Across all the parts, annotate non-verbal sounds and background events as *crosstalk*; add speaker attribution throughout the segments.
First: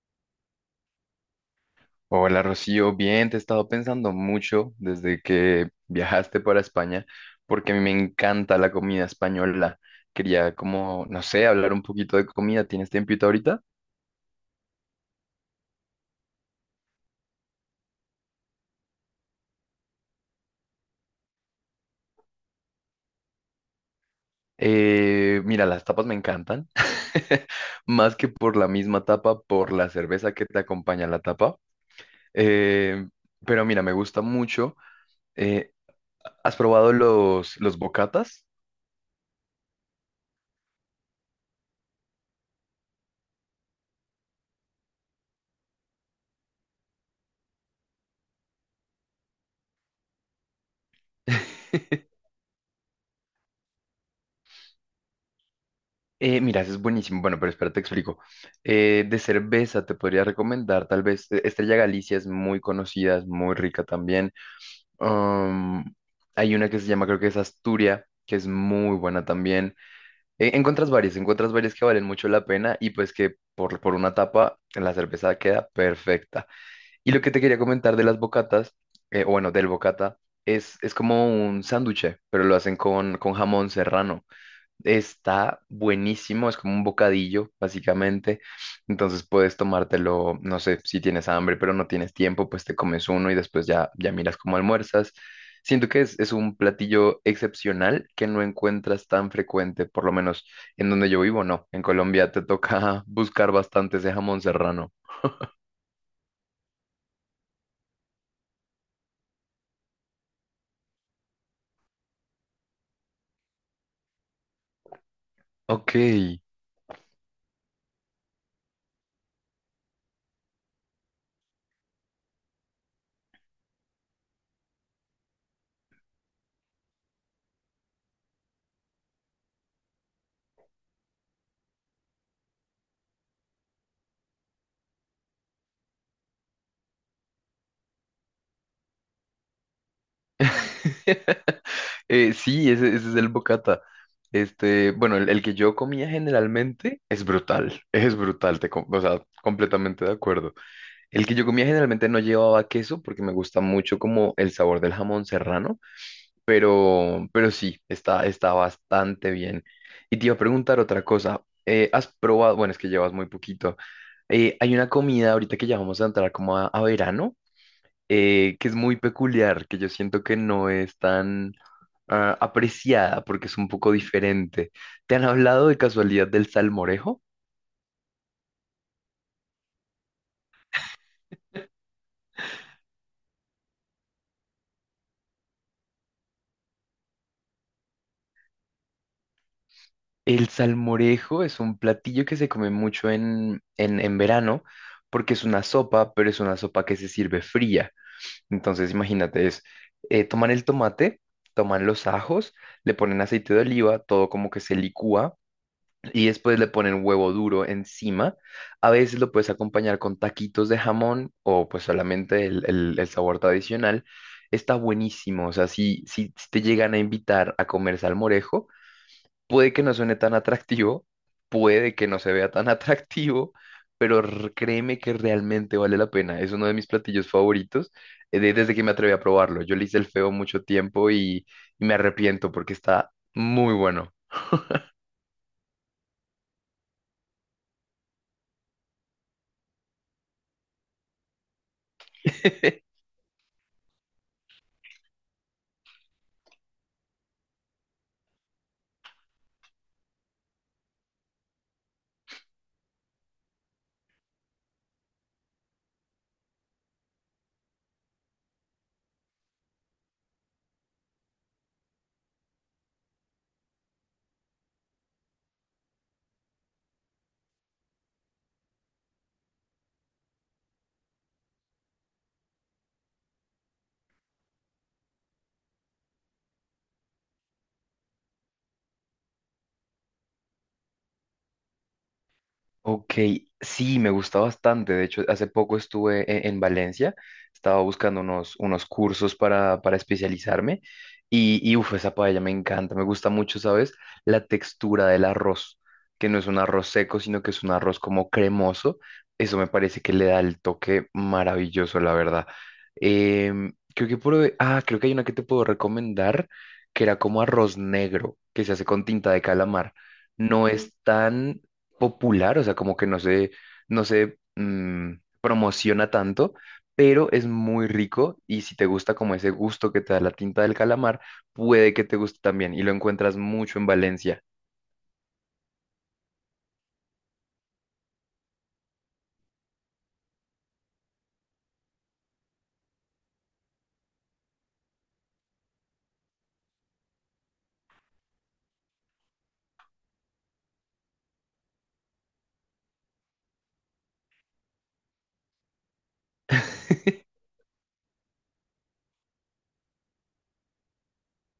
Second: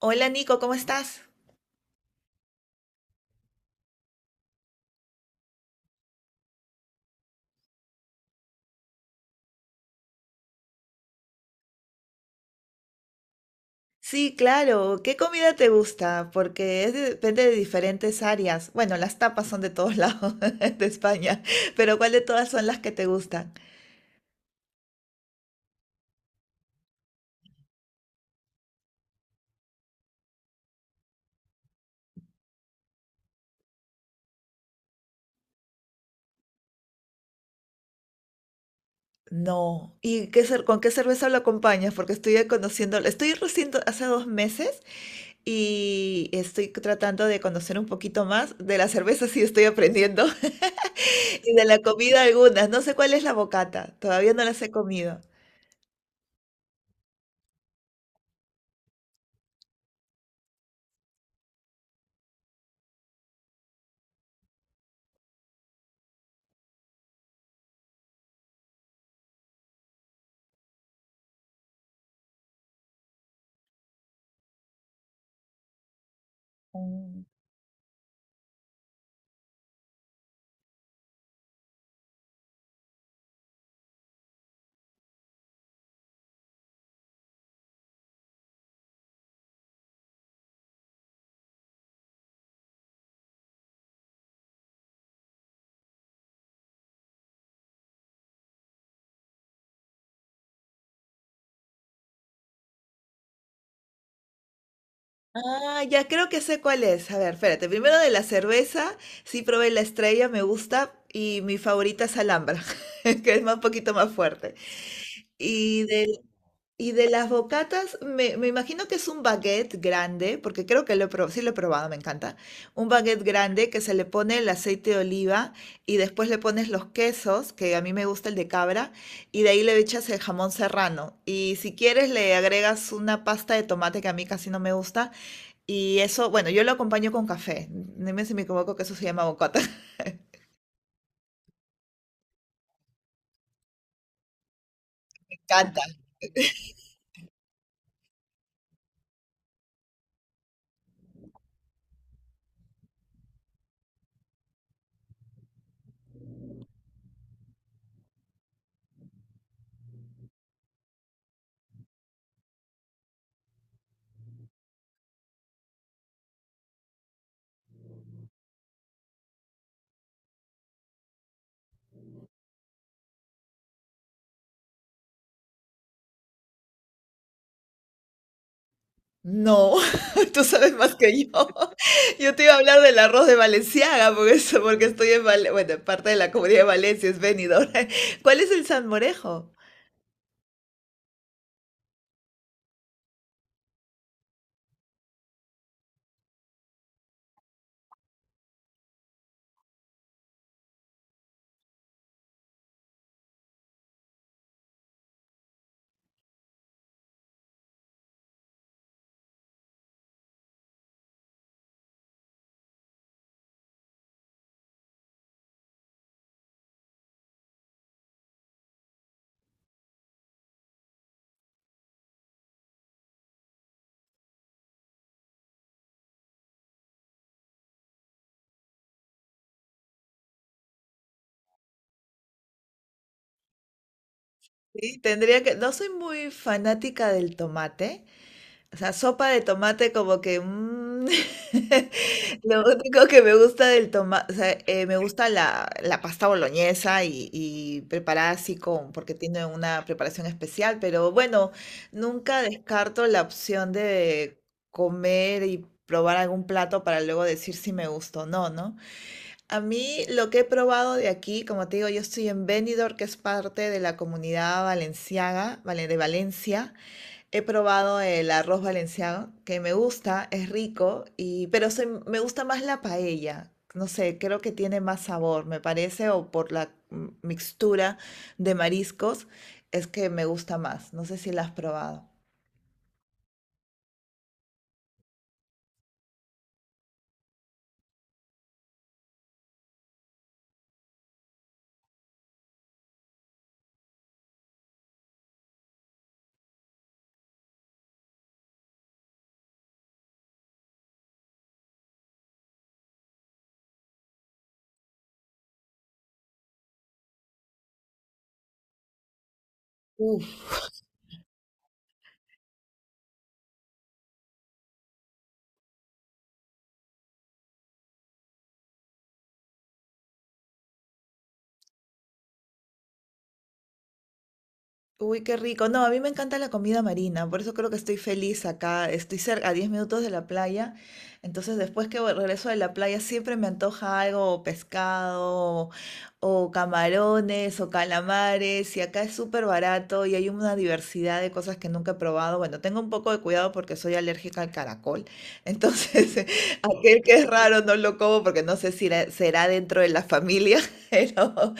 Speaker 1: Hola Nico, ¿cómo estás?
Speaker 2: Hola Rocío, bien, te he estado pensando mucho desde que *laughs* viajaste para España, porque a mí me encanta la comida española. Quería como, no sé, hablar un poquito de comida. ¿Tienes tiempito ahorita?
Speaker 1: Sí, claro. ¿Qué comida te gusta? Porque depende de diferentes áreas. Bueno, las tapas son de todos lados *laughs* de España, pero ¿cuál de todas son las que te gustan?
Speaker 2: Mira, las tapas me encantan, *laughs* más que por la misma tapa, por la cerveza que te acompaña a la tapa. Eh, pero mira, me gusta mucho. eh, ¿Has probado los bocatas?
Speaker 1: No. ¿Y con qué cerveza lo acompañas? Porque estoy conociendo, estoy recién hace 2 meses y estoy tratando de conocer un poquito más de la cerveza, sí estoy aprendiendo, *laughs* y de la
Speaker 2: *laughs*
Speaker 1: comida algunas. No sé cuál es la bocata, todavía no las he comido.
Speaker 2: Mira, eso es buenísimo. Bueno, pero espera, te explico. De cerveza te podría recomendar, tal vez Estrella Galicia es muy conocida, es muy rica también. Um, hay una que se llama, creo que es Asturia, que es muy buena también. Encuentras varias que valen mucho la pena y pues que por una tapa la cerveza queda perfecta. Y lo
Speaker 1: Mm.
Speaker 2: que te quería comentar de las bocatas, o bueno, del bocata, es como un sánduche, pero lo hacen con jamón serrano. Está buenísimo, es como un bocadillo, básicamente. Entonces puedes tomártelo, no sé, si tienes hambre, pero no tienes tiempo, pues te comes uno y después ya miras cómo almuerzas. Siento que es un platillo excepcional que no encuentras tan frecuente, por lo menos en donde yo vivo, no. En Colombia te toca *laughs* buscar bastante ese jamón serrano.
Speaker 1: Ah, ya creo que sé cuál es. A ver, espérate. Primero de la cerveza, sí probé la estrella, me gusta. Y mi favorita es Alhambra, *laughs* un poquito más fuerte. Y
Speaker 2: Ok.
Speaker 1: de, Y de las bocatas, me imagino que es un baguette grande, porque creo que lo he probado, sí lo he probado, me encanta. Un baguette grande que se le pone el aceite de oliva y después le pones los quesos, que a mí me gusta el de cabra, y de ahí le echas el jamón serrano. Y si quieres le agregas una pasta de tomate que a mí casi no me gusta. Y eso, bueno, yo lo acompaño con café. Dime si me equivoco que eso se llama bocata. *laughs* me
Speaker 2: *laughs* Sí, ese es el bocata. Este, bueno, el que yo
Speaker 1: encanta.
Speaker 2: comía generalmente es brutal, *laughs* es brutal, o sea, completamente de acuerdo. El que yo comía generalmente no llevaba queso porque me gusta mucho como el sabor del jamón serrano, pero sí, está, está bastante bien. Y te iba a preguntar otra cosa, ¿has probado, bueno, es que llevas muy poquito, hay una comida ahorita que ya vamos a entrar como a verano, que es muy peculiar, que yo siento que no es tan apreciada porque es un poco diferente. ¿Te han hablado de casualidad del salmorejo?
Speaker 1: No, *laughs* tú sabes más que yo. *laughs* Yo te iba a hablar del arroz de Valenciaga, porque estoy en Valencia, bueno, en parte de la comunidad de Valencia, es Benidorm. *laughs* ¿Cuál es el salmorejo?
Speaker 2: El salmorejo es un platillo que se come mucho en verano porque es una sopa, pero es una sopa que se sirve fría. Entonces, imagínate, es toman el tomate, toman los ajos, le ponen aceite de oliva, todo como que se licúa y después le ponen huevo duro encima. A veces lo puedes acompañar con taquitos de jamón o pues solamente el sabor tradicional. Está buenísimo, o sea, si te llegan a invitar a comer salmorejo, puede que no suene tan atractivo, puede que no se vea tan *laughs* atractivo, pero créeme que realmente vale la pena. Es uno de mis platillos favoritos desde que me atreví a probarlo. Yo le hice el feo mucho tiempo y me arrepiento porque está muy bueno.
Speaker 1: Sí, tendría que, no soy muy fanática del tomate, o sea, sopa de tomate como que... mm, *laughs* Lo
Speaker 2: *laughs*
Speaker 1: único que me gusta del tomate o sea, me gusta la pasta boloñesa y preparada así con, porque tiene una preparación especial, pero bueno, nunca descarto la opción de comer y probar algún plato para luego decir si me gustó o no, ¿no? A mí lo que he probado de aquí, como te digo, yo estoy en Benidorm, que es parte de la comunidad valenciaga, vale, de Valencia. He probado el arroz valenciano, que me gusta, es rico, pero me gusta más la paella. No sé, creo que tiene más sabor, me parece, o por la mixtura de mariscos, es que me gusta más. No sé si la has probado.
Speaker 2: Ok, sí, me gusta bastante. De hecho, hace poco estuve en Valencia, estaba buscando unos cursos para especializarme y uf, esa paella me encanta, me gusta mucho, ¿sabes? La textura del arroz, que no es un arroz seco, sino que es un arroz como cremoso. Eso me parece que le da el toque maravilloso, la verdad. Creo que creo que hay una que te puedo recomendar, que era como arroz negro, que se hace con tinta de calamar. No es tan popular, o sea, como que no se, no se mm, promociona tanto, pero es muy rico y si te gusta como ese gusto que te da la tinta del calamar, puede que te guste también y lo encuentras mucho en Valencia.
Speaker 1: Uy, qué rico. No, a mí me encanta la comida marina, por eso creo que estoy feliz acá. Estoy cerca, a 10 minutos de la playa. Entonces, después que regreso de la playa, siempre me antoja algo, pescado, o camarones, o calamares. Y acá es súper barato y hay una diversidad de cosas que nunca he probado. Bueno, tengo un poco de cuidado porque soy alérgica al caracol. Entonces, *laughs* aquel que es
Speaker 2: *laughs*
Speaker 1: raro no lo como porque no sé si será dentro de la familia, *laughs* pero.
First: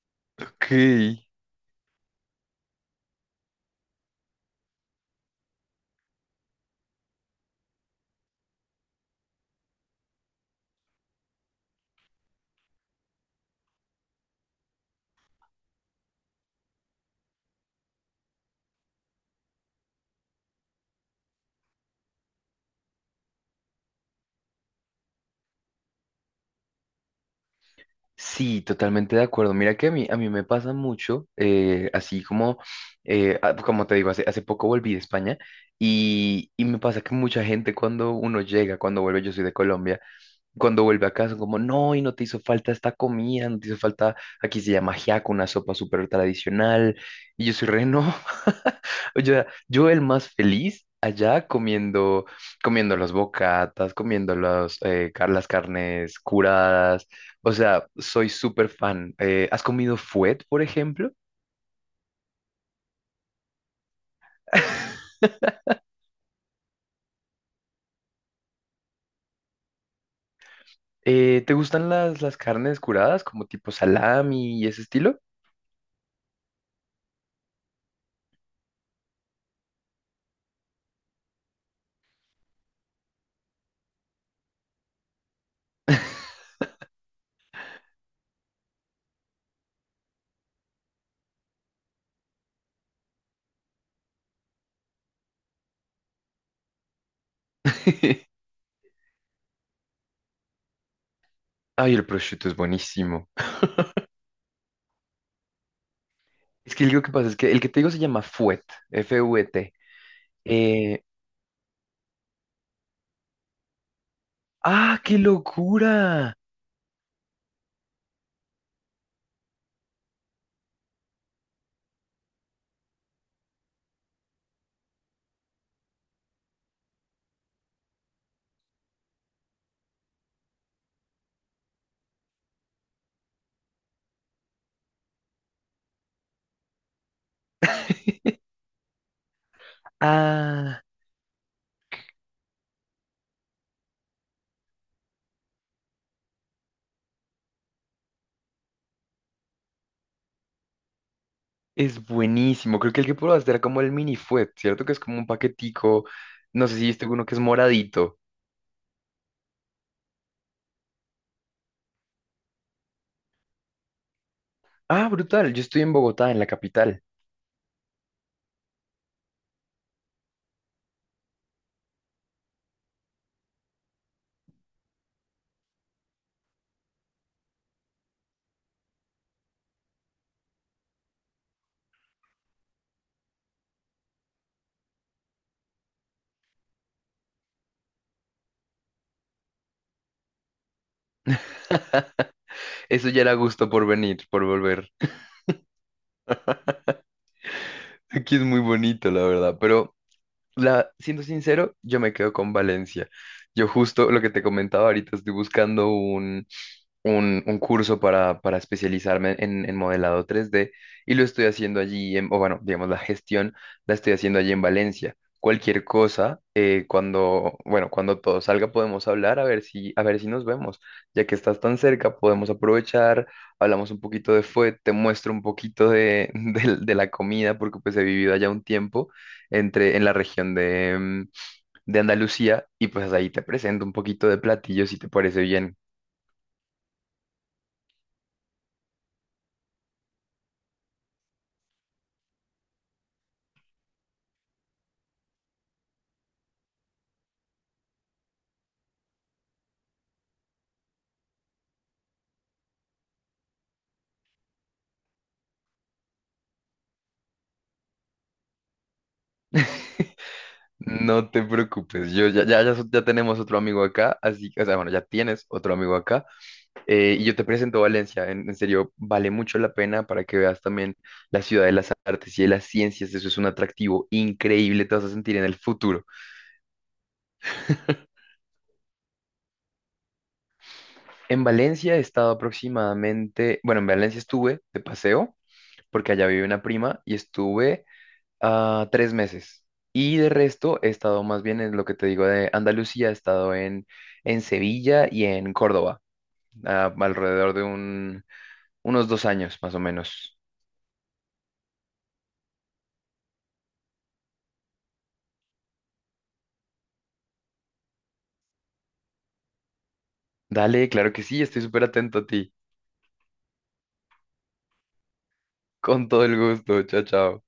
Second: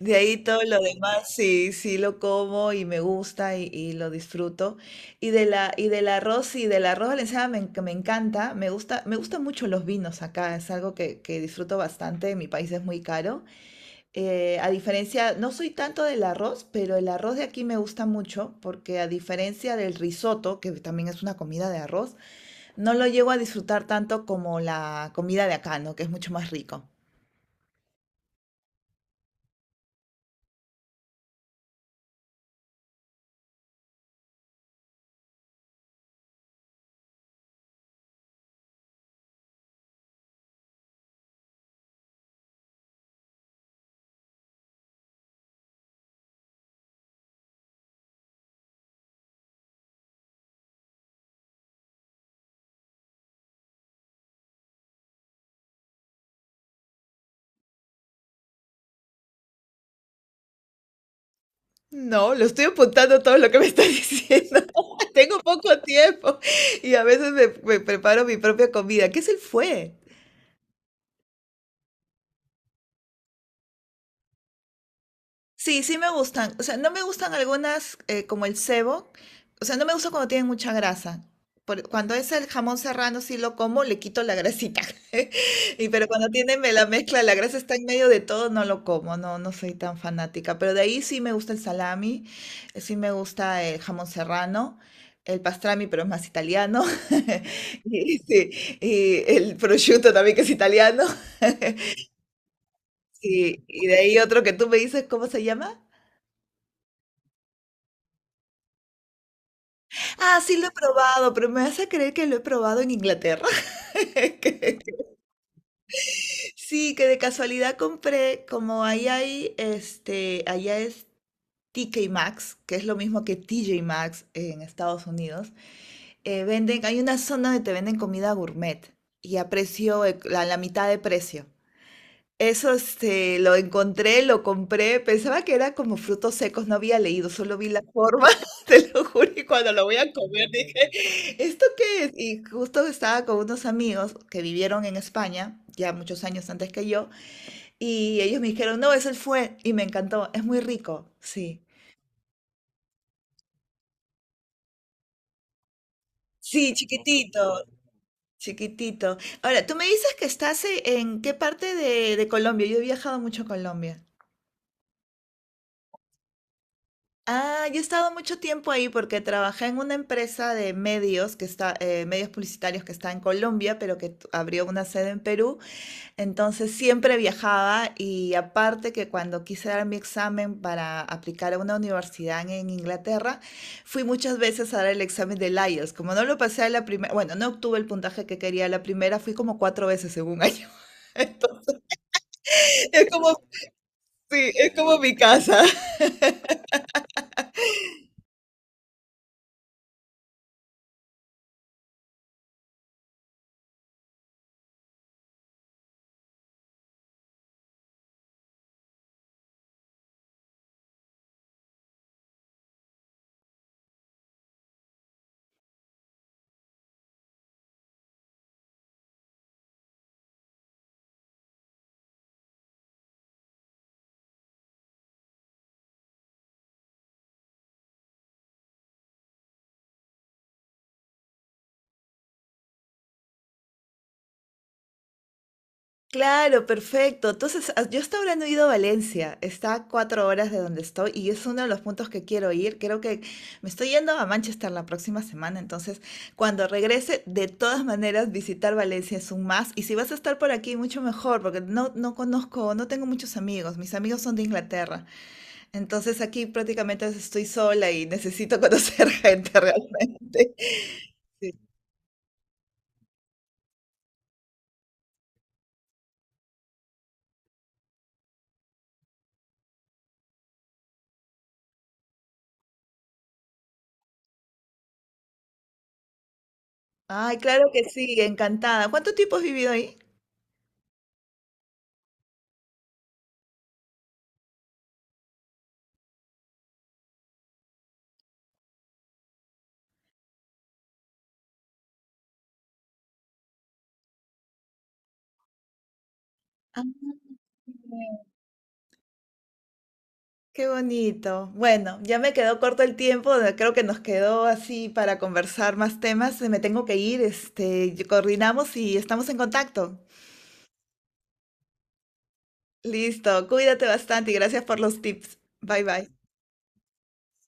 Speaker 1: De ahí todo
Speaker 2: Ok.
Speaker 1: lo demás sí, sí lo como y me gusta y lo disfruto. Y del arroz valenciano me encanta, me gusta, me gustan mucho los vinos acá, es algo que disfruto bastante, en mi país es muy caro. A diferencia, no soy tanto del arroz, pero el arroz de aquí me gusta mucho, porque a diferencia del risotto, que también es una comida de arroz, no lo llego a disfrutar tanto como la comida de acá, ¿no? Que es mucho más rico.
Speaker 2: Sí, totalmente de acuerdo. Mira que a mí me pasa mucho, como te digo, hace poco volví de España y me pasa que mucha gente cuando uno llega, cuando vuelve, yo soy de Colombia, cuando vuelve a casa, como, no, y no te hizo falta esta comida, no te hizo falta, aquí se llama ajiaco, una sopa súper tradicional, y yo soy no, *laughs* o sea, yo el más feliz allá comiendo, comiendo las bocatas, comiendo las carnes curadas, o sea, soy súper fan. ¿Has comido fuet, por ejemplo?
Speaker 1: No, lo estoy apuntando todo lo que me está diciendo. *laughs*
Speaker 2: *laughs*
Speaker 1: Tengo poco tiempo y a veces me preparo mi propia comida. ¿Qué es el fue?
Speaker 2: ¿Te gustan las carnes curadas, como tipo salami y ese estilo?
Speaker 1: Sí, sí me gustan. O sea, no me gustan algunas como el cebo. O sea, no me gusta cuando tienen mucha grasa. Cuando es el jamón serrano, sí lo como, le quito la grasita. *laughs* Y pero cuando la mezcla, la grasa está en medio de todo, no lo como, no, no soy tan fanática. Pero de ahí sí me gusta el salami, sí me gusta el jamón serrano, el pastrami, pero es más italiano. *laughs* Y,
Speaker 2: *laughs*
Speaker 1: sí, y el prosciutto también que es italiano.
Speaker 2: Ay,
Speaker 1: *laughs*
Speaker 2: el prosciutto es buenísimo.
Speaker 1: Sí, y de ahí otro que tú me dices, ¿cómo se llama?
Speaker 2: Es que lo que pasa es que el que te digo se llama Fuet, F-U-E-T.
Speaker 1: Ah, sí lo he
Speaker 2: Eh,
Speaker 1: probado, pero me vas a creer que lo he probado en Inglaterra. *laughs* Que-
Speaker 2: ¡ah, qué locura!
Speaker 1: Sí, que de casualidad compré, como ahí hay, este, allá es TK Maxx, que es lo mismo que TJ Maxx en Estados Unidos. Venden, hay una zona donde te venden comida gourmet y a a la mitad de precio. Eso, este, lo encontré, lo compré, pensaba que era como frutos secos, no había leído, solo vi la forma,
Speaker 2: *laughs*
Speaker 1: *laughs* te lo juro, y cuando lo voy a comer
Speaker 2: Ah,
Speaker 1: dije, ¿esto qué es? Y justo estaba con unos amigos que vivieron en España, ya muchos años antes que yo, y ellos me dijeron, no, es el fue, y me encantó, es muy rico, sí.
Speaker 2: es buenísimo. Creo que el que probaste era como el mini fuet, ¿cierto? Que es como un paquetico. No
Speaker 1: Sí,
Speaker 2: sé si viste uno que es
Speaker 1: chiquitito,
Speaker 2: moradito.
Speaker 1: chiquitito. Ahora, tú me dices que estás en qué parte de Colombia, yo he viajado mucho a Colombia.
Speaker 2: Ah, brutal. Yo estoy en Bogotá, en la capital.
Speaker 1: Ah, yo he estado mucho tiempo ahí porque trabajé en una empresa de medios que está, medios publicitarios que está en Colombia, pero que abrió una sede en Perú. Entonces siempre viajaba y aparte que cuando quise dar mi examen para aplicar a una universidad en Inglaterra, fui muchas veces a dar el examen del IELTS. Como no lo pasé a la primera, bueno, no obtuve el puntaje que quería a la primera, fui como 4 veces en 1 año. *laughs* Entonces, es
Speaker 2: Eso ya
Speaker 1: como,
Speaker 2: era gusto por venir, por
Speaker 1: sí, es
Speaker 2: volver.
Speaker 1: como mi casa.
Speaker 2: Aquí es muy bonito, la verdad. Pero la, siendo sincero, yo me quedo con Valencia. Yo justo lo que te comentaba ahorita, estoy buscando un curso para especializarme en modelado 3D y lo estoy haciendo allí, o bueno, digamos, la gestión la estoy haciendo allí en Valencia. Cualquier cosa, cuando, bueno, cuando todo salga podemos hablar a ver si nos vemos. Ya que estás tan cerca, podemos aprovechar, hablamos un poquito de fue, te muestro un poquito de, *laughs* de la comida, porque pues he vivido allá un tiempo en la región de, de Andalucía y pues ahí te presento un poquito de platillos si te parece bien.
Speaker 1: Claro, perfecto. Entonces, ah, yo hasta ahora no he ido a Valencia, está a 4 horas de donde estoy y es uno de los puntos que quiero ir. Creo que me estoy yendo a Manchester la próxima semana, entonces cuando regrese, de todas maneras, visitar Valencia es un más. Y si vas a estar por aquí, mucho mejor, porque no, no conozco, no tengo muchos amigos, mis amigos son de Inglaterra, entonces aquí prácticamente estoy sola y necesito conocer *laughs* gente realmente.
Speaker 2: No te
Speaker 1: Sí.
Speaker 2: preocupes, yo ya, ya, ya, so- ya tenemos otro amigo acá, así, o sea, bueno, ya tienes otro amigo acá, y yo te presento Valencia, en serio, vale mucho la pena para que veas también la ciudad de las artes y de las ciencias, eso es un atractivo increíble, te vas a sentir en el futuro.
Speaker 1: Ay, claro que sí, encantada. ¿Cuánto tiempo has vivido ahí?
Speaker 2: En Valencia he estado aproximadamente, bueno, en Valencia estuve de paseo, porque allá vive una prima, y estuve 3 meses, y de resto he estado más bien en lo que te digo de Andalucía, he estado en Sevilla y en Córdoba.
Speaker 1: Ah,
Speaker 2: Alrededor unos 2 años más o menos.
Speaker 1: qué bonito. Bueno, ya me quedó corto el tiempo, creo que nos quedó así para conversar más temas. Me tengo que ir, este, y coordinamos y estamos en contacto.
Speaker 2: Dale, claro que sí, estoy súper atento a ti.
Speaker 1: Listo, cuídate bastante y gracias por los tips. Bye
Speaker 2: Con
Speaker 1: bye.
Speaker 2: todo el gusto, chao, chao.